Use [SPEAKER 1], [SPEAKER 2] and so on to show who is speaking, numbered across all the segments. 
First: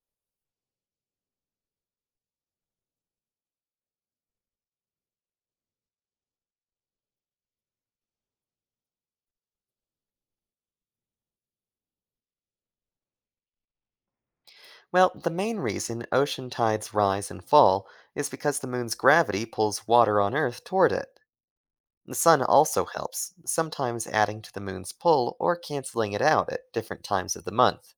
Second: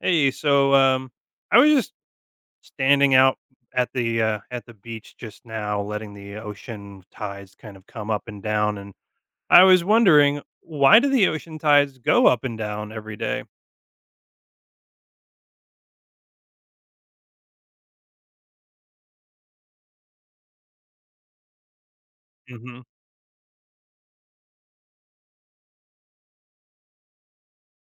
[SPEAKER 1] Hey, I was just standing out at the beach just now, letting the ocean tides kind of come up and down, and I was wondering, why do the ocean tides go up and down every day?
[SPEAKER 2] Well, the main reason ocean tides rise and fall is because the moon's gravity pulls water on Earth toward it. The sun
[SPEAKER 1] Mm-hmm.
[SPEAKER 2] also helps, sometimes adding to the moon's pull or canceling it out at different times of the month.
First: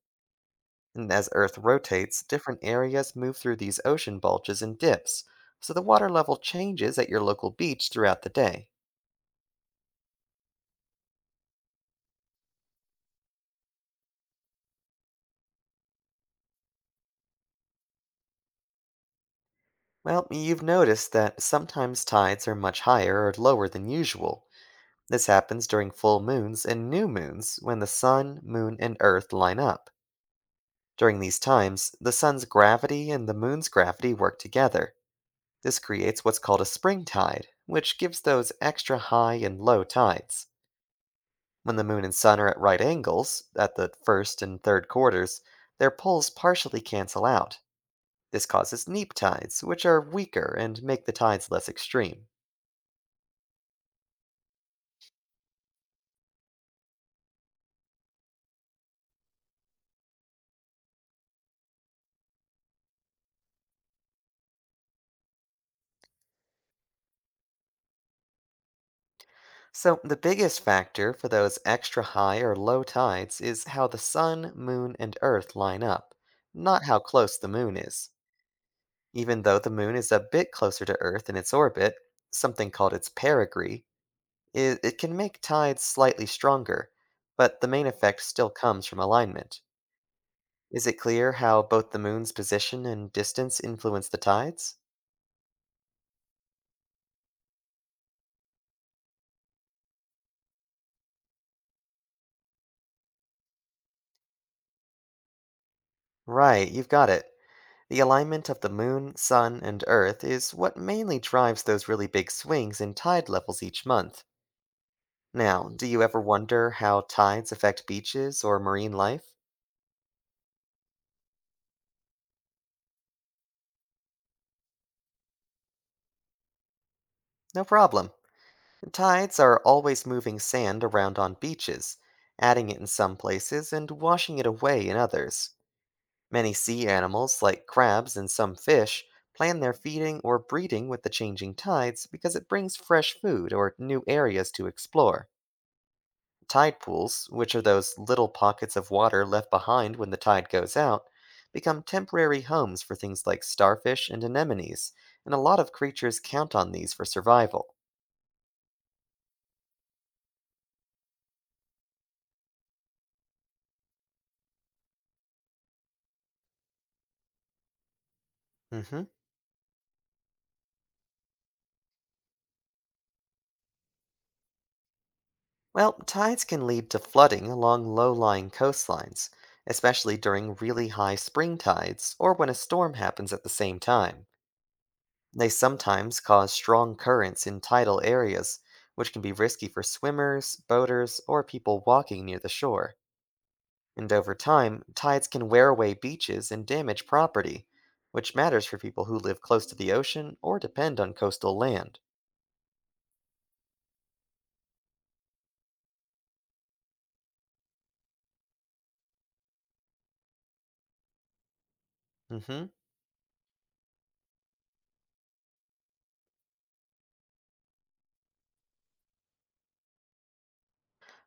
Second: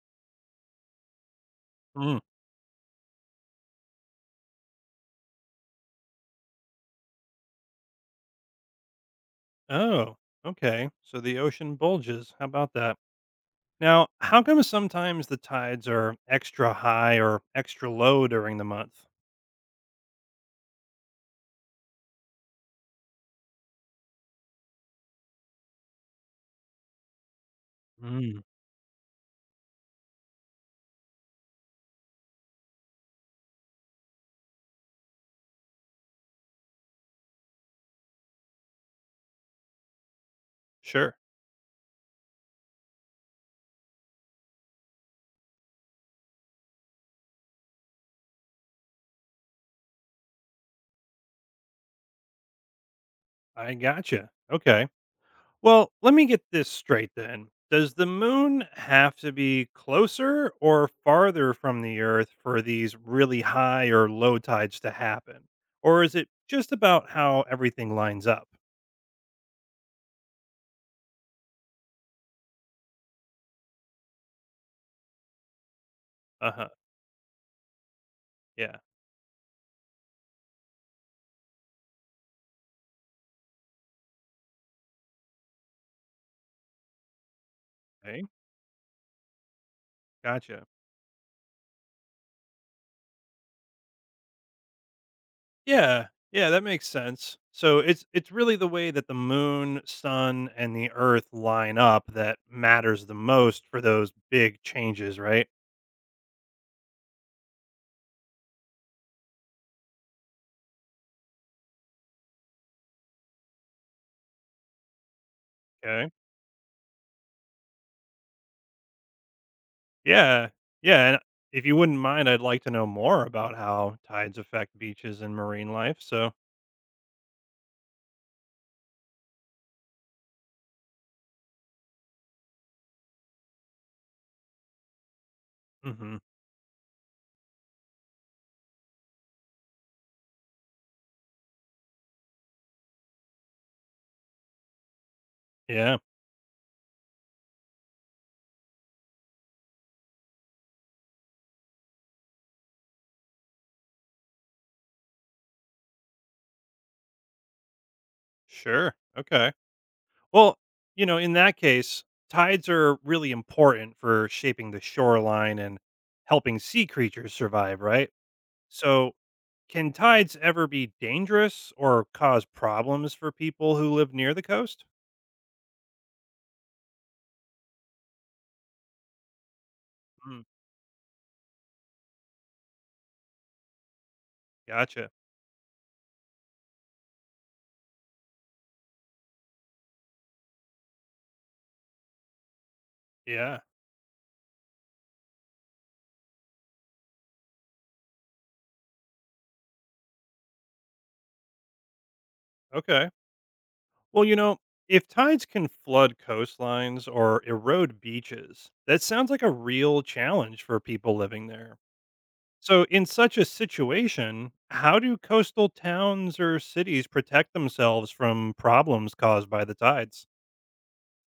[SPEAKER 2] And as Earth
[SPEAKER 1] Mm.
[SPEAKER 2] rotates, different areas move through these ocean bulges and dips, so the water level changes at your local beach throughout the day.
[SPEAKER 1] Oh, okay. So the ocean bulges. How about that? Now, how come sometimes the tides are extra high or extra low during the month?
[SPEAKER 2] Well, you've noticed that sometimes tides are much higher or lower than usual. This happens during full moons and new moons when the sun,
[SPEAKER 1] Mm.
[SPEAKER 2] moon, and earth line up. During these times, the sun's gravity and the moon's gravity work together. This creates what's called a spring tide, which gives those extra high and low tides.
[SPEAKER 1] Sure,
[SPEAKER 2] When the moon and sun are at right angles, at the first and third quarters, their poles partially cancel out. This causes neap tides, which are weaker and make the tides less extreme.
[SPEAKER 1] I gotcha. Okay. Well, let me get this straight then. Does the moon have to be closer or farther from the earth for these really high or low tides to happen? Or is it just about how everything lines up?
[SPEAKER 2] So, the biggest factor for those extra high or low tides is how the sun, moon, and earth line up,
[SPEAKER 1] Uh-huh.
[SPEAKER 2] not how close the moon is.
[SPEAKER 1] Yeah.
[SPEAKER 2] Even though the moon is a bit closer to earth in its orbit, something called its perigee, it can make tides slightly stronger, but the main
[SPEAKER 1] Okay.
[SPEAKER 2] effect still comes from alignment.
[SPEAKER 1] Gotcha.
[SPEAKER 2] Is it clear how both the moon's position and distance influence the tides?
[SPEAKER 1] Yeah. Yeah, that makes sense. So it's really the way that the moon, sun, and the earth line up that matters the most for those big changes, right?
[SPEAKER 2] Right, you've got it. The alignment of the moon, sun, and earth is what mainly drives those really big swings in tide levels each month. Now, do you
[SPEAKER 1] Okay.
[SPEAKER 2] ever wonder how tides affect beaches or marine life?
[SPEAKER 1] Yeah, yeah, and if you wouldn't mind, I'd like to know more about how tides affect beaches and marine life. So,
[SPEAKER 2] No problem. Tides are always moving sand around on beaches, adding it in some places and washing it away in others.
[SPEAKER 1] hmm,
[SPEAKER 2] Many sea animals, like crabs and some fish, plan their feeding or breeding with the changing tides because it brings fresh food or new areas to explore.
[SPEAKER 1] yeah,
[SPEAKER 2] Tide pools, which are those little pockets of water left behind when the tide goes out, become temporary homes for things like starfish and anemones, and a lot of creatures count on these for survival.
[SPEAKER 1] sure. Okay. Well, you know, in that case, tides are really important for shaping the shoreline and helping sea creatures survive, right?
[SPEAKER 2] Hmm.
[SPEAKER 1] So, can tides ever be dangerous or cause problems for people who live near the coast?
[SPEAKER 2] Well, tides can lead to flooding along low lying coastlines, especially
[SPEAKER 1] Mm,
[SPEAKER 2] during really high spring tides or when a storm happens at the same time.
[SPEAKER 1] gotcha.
[SPEAKER 2] They sometimes cause strong currents in tidal areas, which can be risky for swimmers, boaters, or people walking near the shore.
[SPEAKER 1] Yeah.
[SPEAKER 2] And over time, tides can wear away beaches and damage property, which matters for people who live close to the ocean or depend on coastal land.
[SPEAKER 1] Okay. Well, you know, if tides can flood coastlines or erode beaches, that sounds like a real challenge for people living there.
[SPEAKER 2] Hmm.
[SPEAKER 1] So, in such a situation, how do coastal towns or cities protect themselves from problems caused by the tides?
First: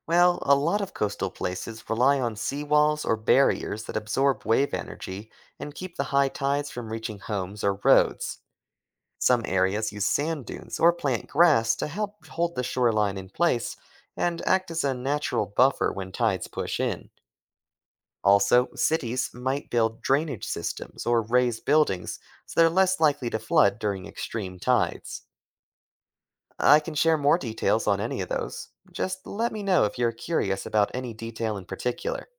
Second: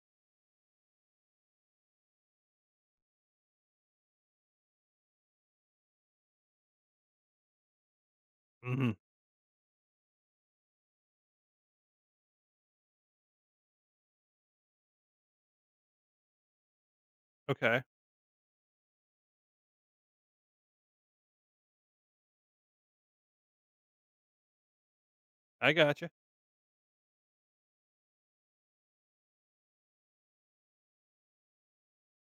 [SPEAKER 2] Well, a lot of coastal places rely on seawalls or barriers that absorb wave energy and keep the high tides from reaching homes or roads.
[SPEAKER 1] Hmm.
[SPEAKER 2] Some areas use sand dunes or plant grass to help hold the shoreline in place and act as a natural buffer when tides push in.
[SPEAKER 1] Okay,
[SPEAKER 2] Also, cities might build drainage systems or raise buildings so they're less likely to flood during extreme tides.
[SPEAKER 1] I gotcha.
[SPEAKER 2] I can share more details on any of those. Just let me know if you're curious about any detail in particular.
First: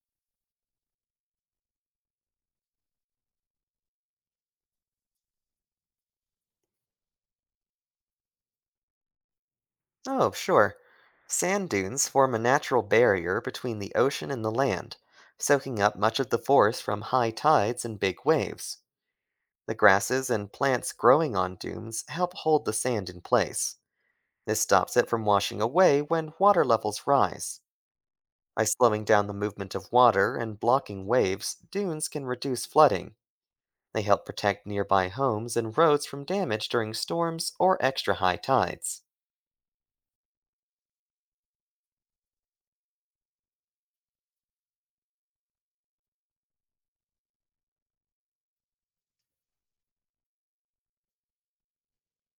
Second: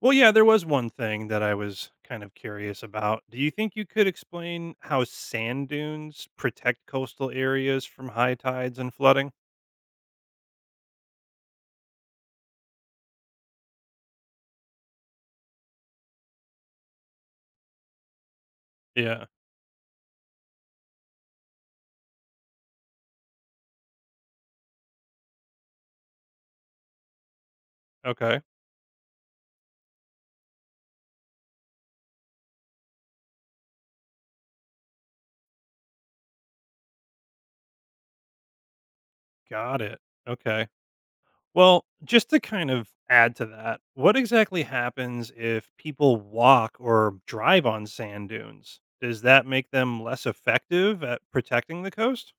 [SPEAKER 1] Well, yeah, there was one thing that I was kind of curious about. Do you think you could explain how sand dunes protect coastal areas from high tides and flooding?
[SPEAKER 2] Oh, sure. Sand dunes form a natural barrier between the ocean and the land, soaking up much of the force from high tides and big waves.
[SPEAKER 1] Yeah,
[SPEAKER 2] The grasses and plants growing on dunes help hold the sand in place. This stops it from washing away when water levels rise.
[SPEAKER 1] okay,
[SPEAKER 2] By slowing down the movement of water and blocking waves, dunes can reduce flooding. They help protect nearby homes and roads from damage during storms or extra high tides.
[SPEAKER 1] got it. Okay. Well, just to kind of add to that, what exactly happens if people walk or drive on sand dunes? Does that make them less effective at protecting the coast?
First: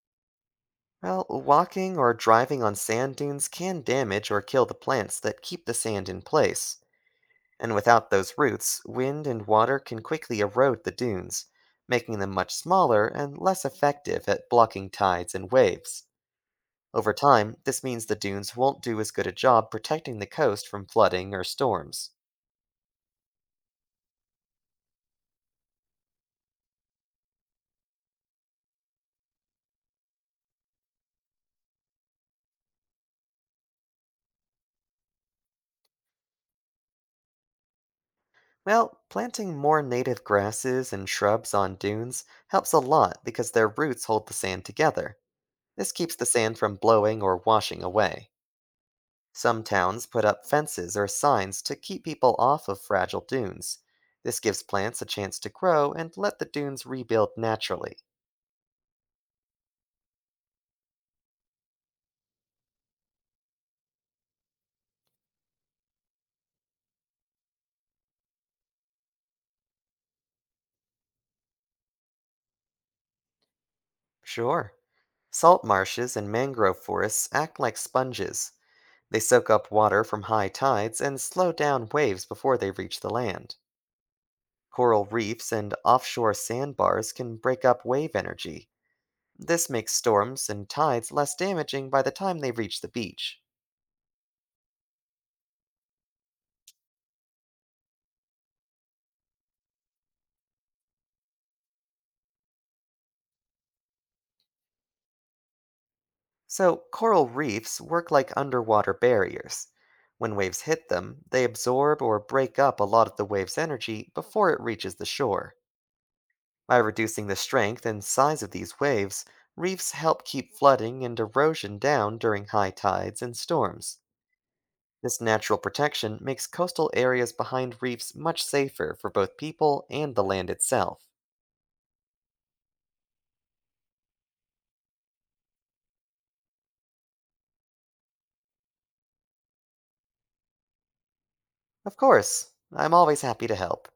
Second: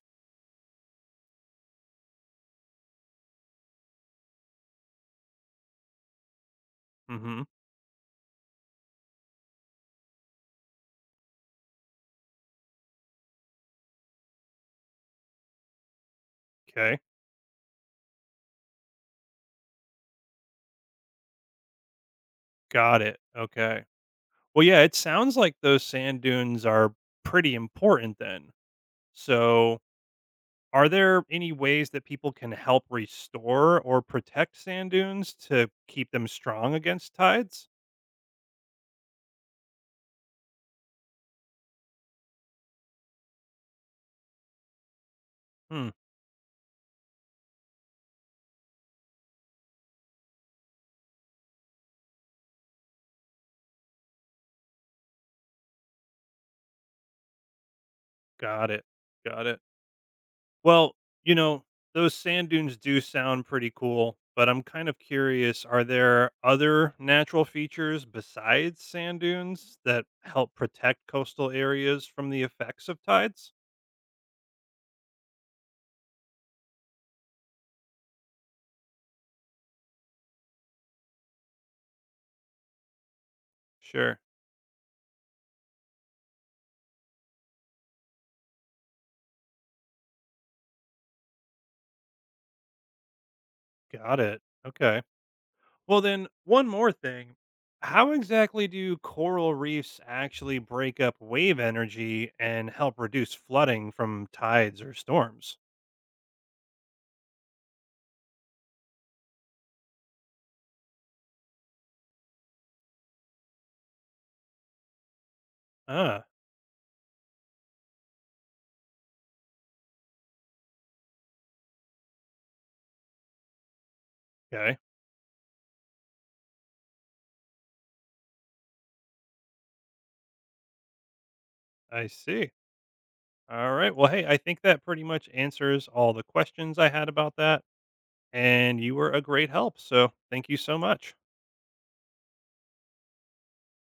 [SPEAKER 2] Well, walking or driving on sand dunes can damage or kill the plants that keep the sand in place,
[SPEAKER 1] Hmm.
[SPEAKER 2] and without those roots, wind and water can quickly erode the dunes, making them much smaller and less effective at blocking tides and waves.
[SPEAKER 1] Okay.
[SPEAKER 2] Over time, this means the dunes won't do as good a job protecting the coast from flooding or storms.
[SPEAKER 1] Got it. Okay. Well, yeah, it sounds like those sand dunes are pretty important then. So, are there any ways that people can help restore or protect sand dunes to keep them strong against tides?
[SPEAKER 2] Well, planting more native grasses and shrubs on dunes helps a lot because their roots hold the sand together.
[SPEAKER 1] Hmm.
[SPEAKER 2] This keeps the sand from blowing or washing away. Some towns put up fences or signs to keep people off of fragile dunes. This gives plants a chance to grow and let the dunes rebuild naturally.
[SPEAKER 1] Got it. Got it. Well, you know, those sand dunes do sound pretty cool, but I'm kind of curious, are there other natural features besides sand dunes that help protect coastal areas from the effects of tides?
[SPEAKER 2] Sure. Salt marshes and mangrove forests act like sponges. They soak up water from high tides and slow down waves before they reach the land.
[SPEAKER 1] Sure.
[SPEAKER 2] Coral reefs and offshore sandbars can break up wave energy. This makes storms and tides less damaging by the time they reach the beach.
[SPEAKER 1] Got it. Okay. Well, then, one more thing. How exactly do coral reefs actually break up wave energy and help reduce flooding from tides or storms?
[SPEAKER 2] So, coral reefs work like underwater barriers. When waves hit them, they absorb or break up a lot of the wave's energy before it reaches the shore.
[SPEAKER 1] Ah,
[SPEAKER 2] By reducing the strength and size of these waves, reefs help keep flooding and erosion down during high tides and storms.
[SPEAKER 1] okay.
[SPEAKER 2] This natural protection makes coastal areas behind reefs much safer for both people and the land itself.
[SPEAKER 1] I see. All right. Well, hey, I think that pretty much answers all the questions I had about that. And you were a great help. So thank you so much.
[SPEAKER 2] Of course, I'm always happy to help.